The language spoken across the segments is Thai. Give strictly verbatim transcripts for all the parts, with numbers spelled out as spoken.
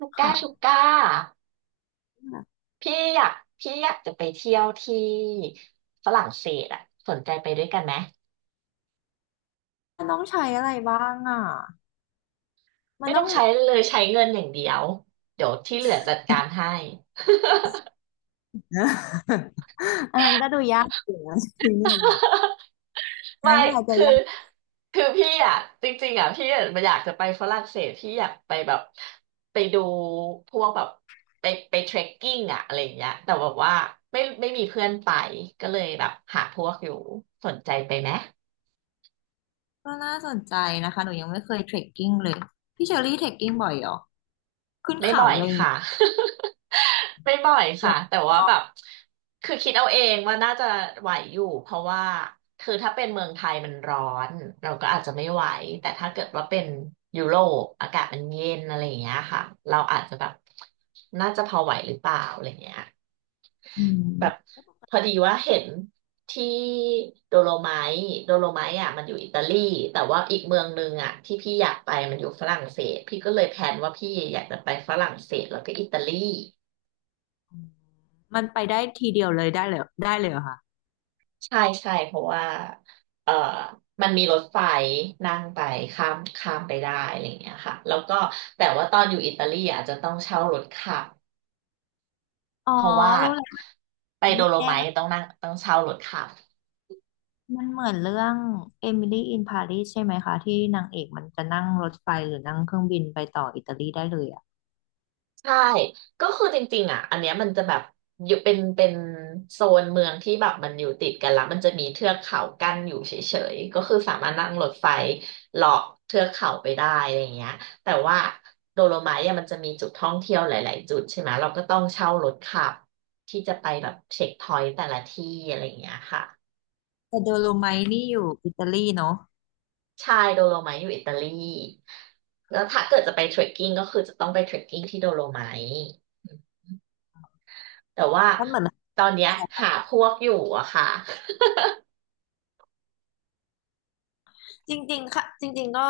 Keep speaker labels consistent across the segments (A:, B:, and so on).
A: ลูกก้า
B: ค่ะ
A: ชูก้าพี่อยากพี่อยากจะไปเที่ยวที่ฝรั่งเศสอ่ะสนใจไปด้วยกันไหม
B: มันต้องใช้อะไรบ้างอ่ะ มั
A: ไม่
B: นต้
A: ต้
B: อ
A: อ
B: ง
A: งใช้เลยใช้เงินอย่างเดียวเดี๋ยวที่เหลือจัดการให้
B: อันนั้นก็ดูยากอยู่นะ ที่นี่นนะอัน
A: ไม่
B: นั้นก็อาจจะ
A: คือ
B: ยาก
A: คือพี่อ่ะจริงๆอ่ะพี่อะอยากจะไปฝรั่งเศสพี่อยากไปแบบไปดูพวกแบบไปไปเทรคกิ้งอ่ะอะไรอย่างเงี้ยแต่แบบว่าไม่ไม่มีเพื่อนไปก็เลยแบบหาพวกอยู่สนใจไปไหม
B: ก็น่าสนใจนะคะหนูยังไม่เคยเทรคกิ้งเลย พี่เชอรี่เทรคกิ้งบ่อยเหรอขึ้น
A: ไม่
B: เขา
A: บ่อย
B: อะไรอย่างเงี้
A: ค่ะ
B: ย
A: ไม่บ่อย
B: อ
A: ค่ะ
B: ยาก
A: แต่ว่าแบบคือคิดเอาเองว่าน่าจะไหวอยู่เพราะว่าคือถ้าเป็นเมืองไทยมันร้อนเราก็อาจจะไม่ไหวแต่ถ้าเกิดว่าเป็นยุโรปอากาศมันเย็นอะไรอย่างเงี้ยค่ะเราอาจจะแบบน่าจะพอไหวหรือเปล่าอะไรเงี้ย
B: อื
A: แบบ
B: ม
A: พอดีว่าเห็นที่โดโลไมต์โดโลไมต์อ่ะมันอยู่อิตาลีแต่ว่าอีกเมืองนึงอ่ะที่พี่อยากไปมันอยู่ฝรั่งเศสพี่ก็เลยแพลนว่าพี่อยากจะไปฝรั่งเศสแล้วก็อิตาลี
B: มันไปได้ทีเดียวเลยได้เลยได้เลยเหรอคะ
A: ใช่ใช่เพราะว่าเอ่อมันมีรถไฟนั่งไปข้ามข้ามไปได้อะไรอย่างเงี้ยค่ะแล้วก็แต่ว่าตอนอยู่อิตาลีอาจจะต้องเช่ารถขับ
B: อ๋อ
A: เพราะว่า
B: รู้แล้ว
A: ไปโด
B: นี่
A: โล
B: แน่
A: ไม
B: เล
A: ท์ต้อง
B: ย
A: นั่งต้องเช่ารถขับ
B: มันเหมือนเรื่องเอมิลี่อินปารีสใช่ไหมคะที่นางเอกมันจะนั่งรถไฟหรือนั่งเครื่องบินไปต่ออิตาลีได้เลยอะ
A: ใช่ก็คือจริงๆอ่ะอันเนี้ยมันจะแบบอยู่เป็นเป็นโซนเมืองที่แบบมันอยู่ติดกันละมันจะมีเทือกเขากั้นอยู่เฉยๆก็คือสามารถนั่งรถไฟเลาะเทือกเขาไปได้อะไรอย่างเงี้ยแต่ว่าโดโลไมท์อะมันจะมีจุดท่องเที่ยวหลายๆจุดใช่ไหม เราก็ต้องเช่ารถขับที่จะไปแบบเช็คพอยต์แต่ละที่อะไรอย่างเงี้ยค่ะ
B: แต่โดโลไมท์นี่อยู่อิตาลีเนาะ
A: ใช่โดโลไมท์อยู่อิตาลีแล้วถ้าเกิดจะไปเทรคกิ้งก็คือจะต้องไปเทรคกิ้งที่โดโลไมท์ แต่ว่า
B: มันเหมือน
A: ตอนเนี้ยหาพวกอยู่อะค่ะ
B: จริงๆค่ะจริงๆ ก็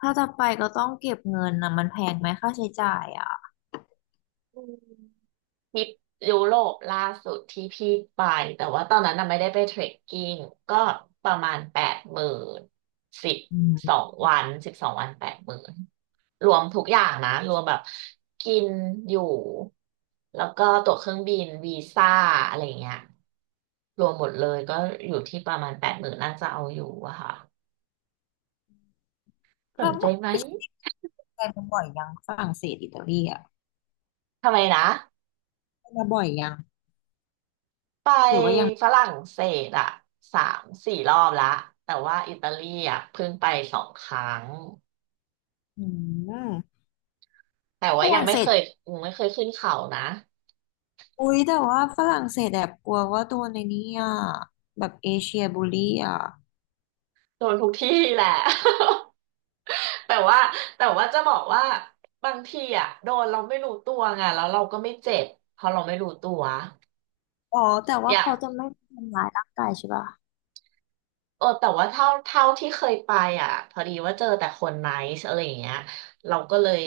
B: ถ้าจะไปก็ต้องเก็บเงินนะมันแพงไหมค่าใช้จ่ายอ่ะ
A: อืมทริปยุโรปล่าสุดที่พี่ไปแต่ว่าตอนนั้นน่ะไม่ได้ไปเทรคกิ้งก็ประมาณแปดหมื่นสิบ
B: อื
A: สอ
B: ม
A: งวันสิบสองวันแปดหมื่นรวมทุกอย่างนะรวมแบบกินอยู่แล้วก็ตั๋วเครื่องบินวีซ่าอะไรเงี้ยรวมหมดเลยก็อยู่ที่ประมาณแปดหมื่นน่าจะเอาอยู่อะค่ะส
B: แล้
A: น
B: ว
A: ใจไหม
B: พี่ไปมาบ่อยยังฝรั่งเศสอิตาลีอ่ะ
A: ทำไมนะ
B: ไปมาบ่อยยัง
A: ไป
B: หรือว่ายัง
A: ฝรั่งเศสอะสามสี่รอบละแต่ว่าอิตาลีอะเพิ่งไปสองครั้ง
B: อืม
A: แต่
B: ฝ
A: ว่ายัง
B: รั่ง
A: ไม่
B: เศ
A: เค
B: ส
A: ยยังไม่เคยขึ้นเขานะ
B: อุ๊ยแต่ว่าฝรั่งเศสแบบกลัวว่าตัวในนี้อ่ะแบบเอเชียบูลลี่อ่ะ
A: โดนทุกที่แหละ แต่ว่าแต่ว่าจะบอกว่าบางทีอะโดนเราไม่รู้ตัวไงแล้วเราก็ไม่เจ็บเพราะเราไม่รู้ตัว
B: อ๋อแต่
A: อ
B: ว่า
A: ยาก
B: เขาจะไม่ทำร้ายร่างกายใช่ป่ะ
A: เออแต่ว่าเท่าเท่าที่เคยไปอ่ะพอดีว่าเจอแต่คนไนซ์อะไรอย่างเงี้ยเราก็เลย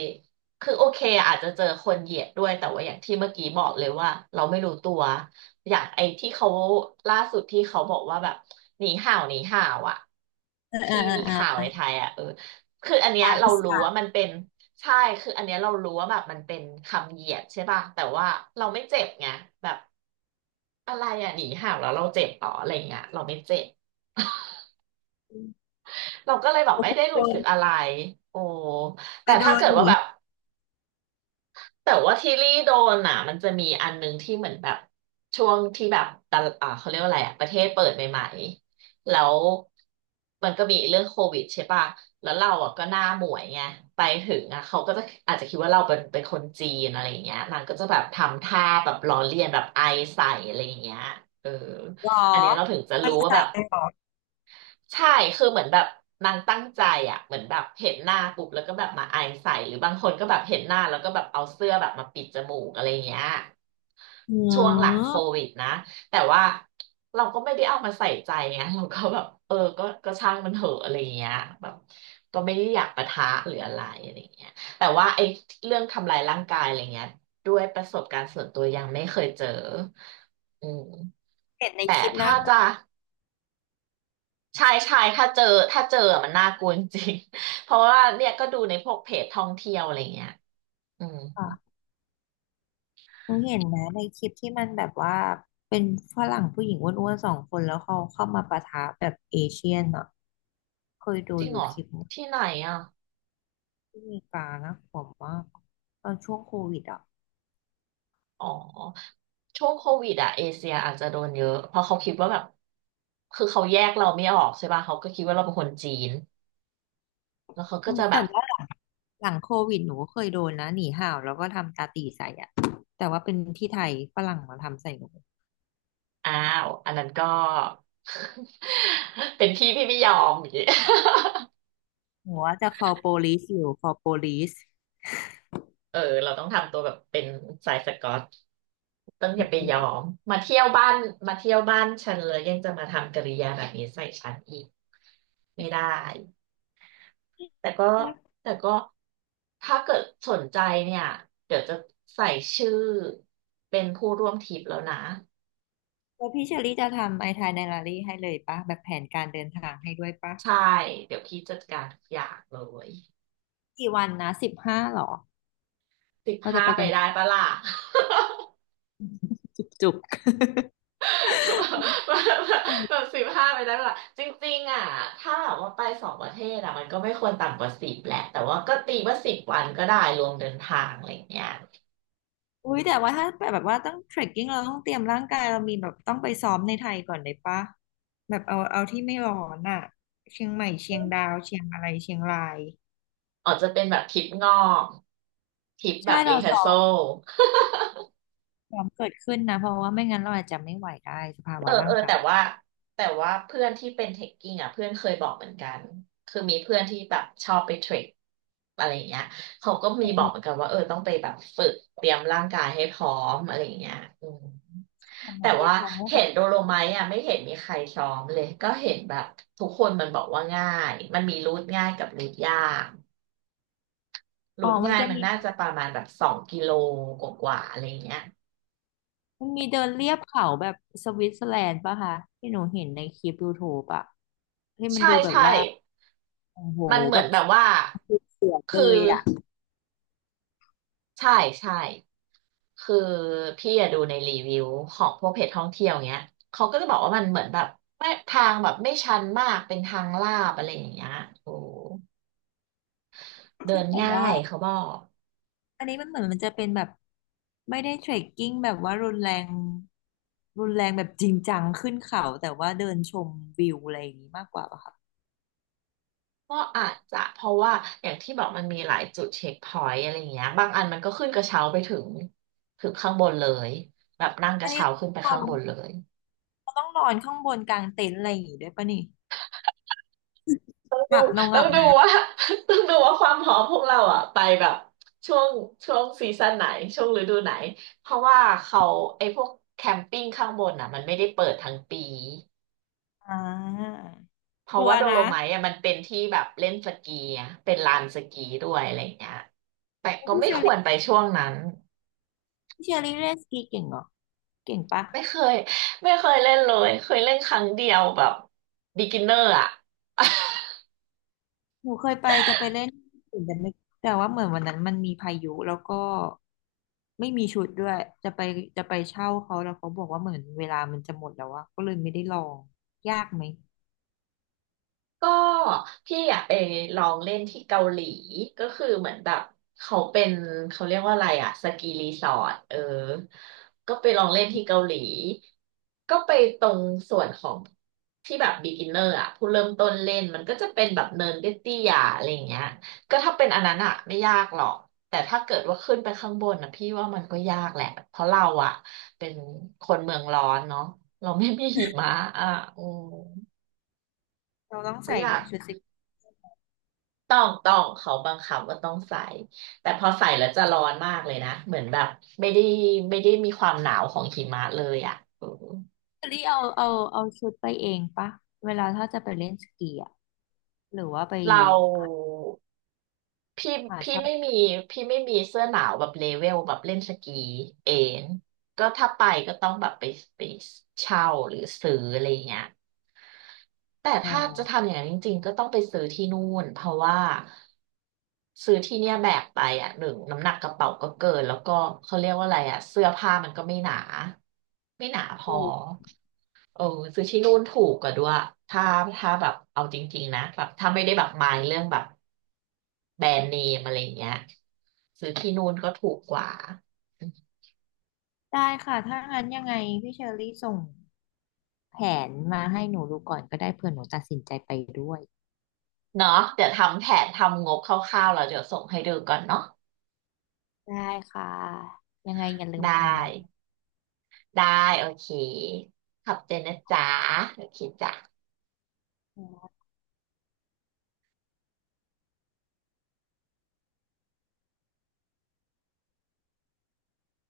A: คือโอเคอาจจะเจอคนเหยียดด้วยแต่ว่าอย่างที่เมื่อกี้บอกเลยว่าเราไม่รู้ตัวอย่างไอ้ที่เขาล่าสุดที่เขาบอกว่าแบบหนีห่าวหนีห่าวอ่ะ
B: เออเออ
A: ที่
B: เออ
A: มี
B: เ
A: ข่าว
B: อ
A: ในไท
B: อ
A: ยอ่ะเออคืออันเนี้ย
B: ตาย
A: เรา
B: พิ
A: รู้
B: สา
A: ว่ามันเป็นใช่คืออันเนี้ยเรารู้ว่าแบบมันเป็นคำเหยียดใช่ป่ะแต่ว่าเราไม่เจ็บไงแบบอะไรอ่ะหนีห่าวแล้วเราเจ็บต่ออะไรอย่างเงี้ยเราไม่เจ็บ
B: ไ
A: เราก็เลยแบบ
B: ป
A: ไม่ได้
B: โด
A: รู้สึกอะ
B: น
A: ไรโอ้
B: ไป
A: แต่
B: โด
A: ถ้า
B: น
A: เกิด
B: ห
A: ว่า
B: นี
A: แบบแต่ว่าที่ลี่โดนอ่ะมันจะมีอันนึงที่เหมือนแบบช่วงที่แบบตะอ่าเขาเรียกว่าอะไรอ่ะประเทศเปิดใหม่ๆ แล้วมันก็มีเรื่องโควิดใช่ป่ะแล้วเราอ่ะก็หน้าหมวยไงไปถึงอ่ะเขาก็จะอาจจะคิดว่าเราเป็นเป็นคนจีนอะไรอย่างเงี้ยนางก็จะแบบทำท่าแบบล้อเลียนแบบไอใส่อะไรอย่างเงี้ยเออ
B: หรอ
A: อันเนี้ยเราถึงจะ
B: ไป
A: รู้ว่า
B: ใส่
A: แบบ
B: เลยหรอ
A: ใช่คือเหมือนแบบนางตั้งใจอ่ะเหมือนแบบเห็นหน้าปุ๊บแล้วก็แบบมาไอใส่หรือบางคนก็แบบเห็นหน้าแล้วก็แบบเอาเสื้อแบบมาปิดจมูกอะไรเงี้ย
B: อื
A: ช่วงหลังโค
B: ม
A: วิดนะแต่ว่าเราก็ไม่ได้เอามาใส่ใจไงเราก็แบบเออก็ก็ช่างมันเถอะอะไรเงี้ยแบบก็ไม่ได้อยากปะทะหรืออะไรอะไรเงี้ยแต่ว่าไอ้เรื่องทำลายร่างกายอะไรเงี้ยด้วยประสบการณ์ส่วนตัวยังไม่เคยเจออืม
B: เห็นใน
A: แต่
B: คลิปน่า
A: ถ้า
B: กลัว
A: จะ ใช่ใช่ถ้าเจอถ้าเจอมันน่ากลัวจริงๆ เพราะว่าเนี่ยก็ดูในพวกเพจท่องเที่ยวอะไรเงี้ยอืม
B: อะหนูเห็นนะในคลิปที่มันแบบว่าเป็นฝรั่งผู้หญิงอ้วนๆสองคนแล้วเขาเข้ามาปะทะแบบเอเชียนอ่ะเคยดู
A: จริง
B: อ
A: เหร
B: ยู่
A: อ
B: คลิปนึง
A: ที่ไหนอ่ะ
B: ที่อเมริกานะผมว่ากตอนช่วงโควิดอ่ะ
A: อ๋อช่วงโควิดอ่ะเอเชียอาจจะโดนเยอะเพราะเขาคิดว่าแบบคือเขาแยกเราไม่ออกใช่ป่ะเขาก็คิดว่าเราเป็นคนจีนแล้วเขาก็
B: อืม
A: จะแบ
B: แต่
A: บ
B: ว่าหลังโควิดหนูก็เคยโดนนะหนีห่าวแล้วก็ทำตาตีใส่อ่ะแต่ว่าเป็นที่ไทยฝรั่งมาทำใส่หนู
A: อ้าวอันนั้นก็ เป็นพี่พี่ไม่ยอมอย่างงี้
B: หนูว่าจะ call police อยู่ call police
A: เออเราต้องทำตัวแบบเป็นสายสก๊อตต้องอ
B: อื
A: ย่าไป
B: ม
A: ยอ
B: ก็เลย
A: มมาเที่ยวบ้านมาเที่ยวบ้านฉันเลยยังจะมาทำกิริยาแบบนี้ใส่ฉันอีกไม่ได้แต่ก็แต่ก็ถ้าเกิดสนใจเนี่ยเดี๋ยวจะใส่ชื่อเป็นผู้ร่วมทริปแล้วนะ
B: แล้วพี่เชอรี่จะทำไอทายไดอารี่ให้เลยปะแบบแผนการเดินทางให้ด้วยปะ
A: ใช่เดี๋ยวพี่จัดการทุกอย่างเลย
B: กี่วันนะสิบห้าหรอ
A: สิบ
B: เราจะ
A: ห้า
B: ไป
A: ไป
B: กัน
A: ได้ปะล่ะ
B: จุกๆ
A: แบบ สิบห้าไปแล้วล่ะจริงๆอ่ะถ้าแบบว่าไปสองประเทศอ่ะมันก็ไม่ควรต่ำกว่าสิบแหละแต่ว่าก็ตีว่าสิบวันก็ได้รวมเดินทางอะไรอย่างเงี้ย
B: อุ้ยแต่ว่าถ้าแบบว่าต้องเทรคกิ้งเราต้องเตรียมร่างกายเรามีแบบต้องไปซ้อมในไทยก่อนเลยปะแบบเอาเอาที่ไม่ร้อนอ่ะเชียงใหม่เชียงดาวเชียงอะไรเชียงราย
A: อาจจะเป็นแบบทริปงอกทริปแบ
B: ใช่
A: บรี
B: เรา
A: เทอ
B: ซ้
A: ร์
B: อ
A: โซ
B: มซ้อมเกิดขึ้นนะเพราะว่าไม่งั้นเราอาจจะไม่ไหวได้สภา
A: เอ
B: วะ
A: อเอ
B: ร่าง
A: อแต่
B: กาย
A: ว่าแต่ว่าเพื่อนที่เป็นเทคกิ้งอ่ะเพื่อนเคยบอกเหมือนกันคือมีเพื่อนที่แบบชอบไปเทรคอะไรอย่างเงี้ยเขาก็มีบอกเหมือน
B: เออ
A: กันว่าเออต้องไปแบบฝึกเตรียมร่างกายให้พร้อมอะไรอย่างเงี้ยอืม
B: เออหม
A: แต่
B: อเคย
A: ว่า
B: ฟังว่า
A: เห็
B: แบบ
A: นโดโลไมท์อ่ะไม่เห็นมีใครซ้อมเลยก็เห็นแบบทุกคนมันบอกว่าง่ายมันมีรูทง่ายกับรูทยากรู
B: อ๋อ
A: ท
B: มัน
A: ง่าย
B: จะ
A: มัน
B: มี
A: น่า
B: แบ
A: จะ
B: บ
A: ประมาณแบบสองกิโลกว่าๆอะไรเงี้ย
B: มันมีเดินเลียบเขาแบบสวิตเซอร์แลนด์ปะคะที่หนูเห็นในคลิปยูทูบอะที่มัน
A: ใช่
B: ดูแบบ
A: ใช่
B: ว่า โอ้โห
A: มันเห
B: แบ
A: มือน
B: บ
A: แบบว่า
B: เสียดเล
A: คื
B: ย
A: อ
B: อ่ะ
A: ใช่ใช่คือพี่อะดูในรีวิวของพวกเพจท่องเที่ยวเงี้ยเขาก็จะบอกว่ามันเหมือนแบบไม่ทางแบบไม่ชันมากเป็นทางลาดอะไรอย่างเงี้ยโอ้เดิ
B: ที่
A: น
B: แบบ
A: ง่า
B: ว่า
A: ยเขาบอก
B: อันนี้มันเหมือนมันจะเป็นแบบไม่ได้เทรคกิ้งแบบว่ารุนแรงรุนแรงแบบจริงจังขึ้นเขาแต่ว่าเดินชมวิวอะไรอย่างนี้มากกว่าป่ะคะ
A: ก็อาจจะเพราะว่าอย่างที่บอกมันมีหลายจุดเช็คพอยต์อะไรอย่างเงี้ยบางอันมันก็ขึ้นกระเช้าไปถึงถึงข้างบนเลยแบบนั่งก
B: อั
A: ระ
B: นนี้
A: เช้า
B: เรา
A: ขึ้นไป
B: ต้อ
A: ข้า
B: ง
A: ง
B: น
A: บ
B: อ
A: นเล
B: น
A: ย
B: เราต้องนอนข้างบนกลางเต็นท์อะไรอย่างงี้ด้วยปะนี่หลับนอนห
A: ต้อ
B: ลั
A: ง
B: บ
A: ดู
B: นะ
A: ว่า ต้องดูว่าความพร้อมพวกเราอ่ะไปแบบช่วงช่วงซีซั่นไหนช่วงฤดูไหนเพราะว่าเขาไอ้พวกแคมปิ้งข้างบนอ่ะมันไม่ได้เปิดทั้งปี
B: อ่า
A: เพ
B: ก
A: ราะ
B: ลัว
A: ว่าโด
B: นะ
A: โลไมท์อ่ะมันเป็นที่แบบเล่นสกีอะเป็นลานสกีด้วยอะไรอย่างเงี้ยแต่
B: แล้ว
A: ก็
B: พี่
A: ไม่
B: เชอ
A: ควรไป
B: รี่
A: ช่วงนั้น
B: พี่เชอรี่เล่นสกีเก่งเหรอเก่งปะ
A: ไม่เคยไม่เคยเล่นเลยเคยเล่นครั้งเดียวแบบ beginner อะ
B: หนูเคยไปจะไปเล่นอื่ปุ่นแต่ไม่แต่ว่าเหมือนวันนั้นมันมีพายุแล้วก็ไม่มีชุดด้วยจะไปจะไปเช่าเขาแล้วเขาบอกว่าเหมือนเวลามันจะหมดแล้วอะก็เลยไม่ได้ลองยากไหม
A: ก็พี่อะไปลองเล่นที่เกาหลีก็คือเหมือนแบบเขาเป็นเขาเรียกว่าอะไรอะสกีรีสอร์ทเออก็ไปลองเล่นที่เกาหลีก็ไปตรงส่วนของที่แบบ beginner อะผู้เริ่มต้นเล่นมันก็จะเป็นแบบเนินเตี้ยๆอะไรอย่างเงี้ยก็ถ้าเป็นอันนั้นอะไม่ยากหรอกแต่ถ้าเกิดว่าขึ้นไปข้างบนนะพี่ว่ามันก็ยากแหละเพราะเราอะเป็นคนเมืองร้อนเนาะเราไม่มีหิมะอ่ะอืม
B: เราต้อง
A: ก็
B: ใส่
A: ยาก
B: ชุดสกี
A: ต้องต้องเขาบังคับว่าต้องใส่แต่พอใส่แล้วจะร้อนมากเลยนะ เหมือนแบบไม่ได้ไม่ได้มีความหนาวของหิมะเลยอ่ะเออ
B: หรือเอาเอาเอาชุดไปเองปะเวลาถ้าจะไปเล่นสกีอะหรือว่าไป
A: เราพี่
B: หา
A: พี่ไม่
B: เช่า
A: มีพี่ไม่มีเสื้อหนาวแบบเลเวลแบบเล่นสกีเองก็ถ้าไปก็ต้องแบบไปไปเช่าหรือซื้ออะไรเงี้ย แต่
B: อ๋อ
A: ถ้าจะทำอย่างนั้นจริงๆก็ต้องไปซื้อที่นู่นเพราะว่าซื้อที่เนี่ยแบกไปอ่ะหนึ่งน้ำหนักกระเป๋าก็เกินแล้วก็เขาเรียกว่าอะไรอ่ะเสื้อผ้ามันก็ไม่หนาไม่หนาพอ
B: ถูก
A: เออซื้อที่นู่นถูกกว่าด้วยถ้าถ้าแบบเอาจริงๆนะแบบถ้าไม่ได้แบบมายเรื่องแบบแบรนด์เนมอะไรอย่างเงี้ยซื้อที่นู่นก็ถูกกว่า
B: ได้ค่ะถ้างั้นยังไงพี่เชอรี่ส่งแผนมาให้หนูดูก่อนก็ได้เผื่อหนูตัดสินใจไปด้วย
A: เนาะเดี๋ยวทำแผนทำงบคร่าวๆแล้วเดี๋ยวส่งให้ดูก่อนเนาะ
B: ได้ค่ะยังไงอย่าลืม
A: ได้
B: ส่งมา
A: ได้โอเคขอบใจนะจ๊ะโอเคจ้ะ
B: อื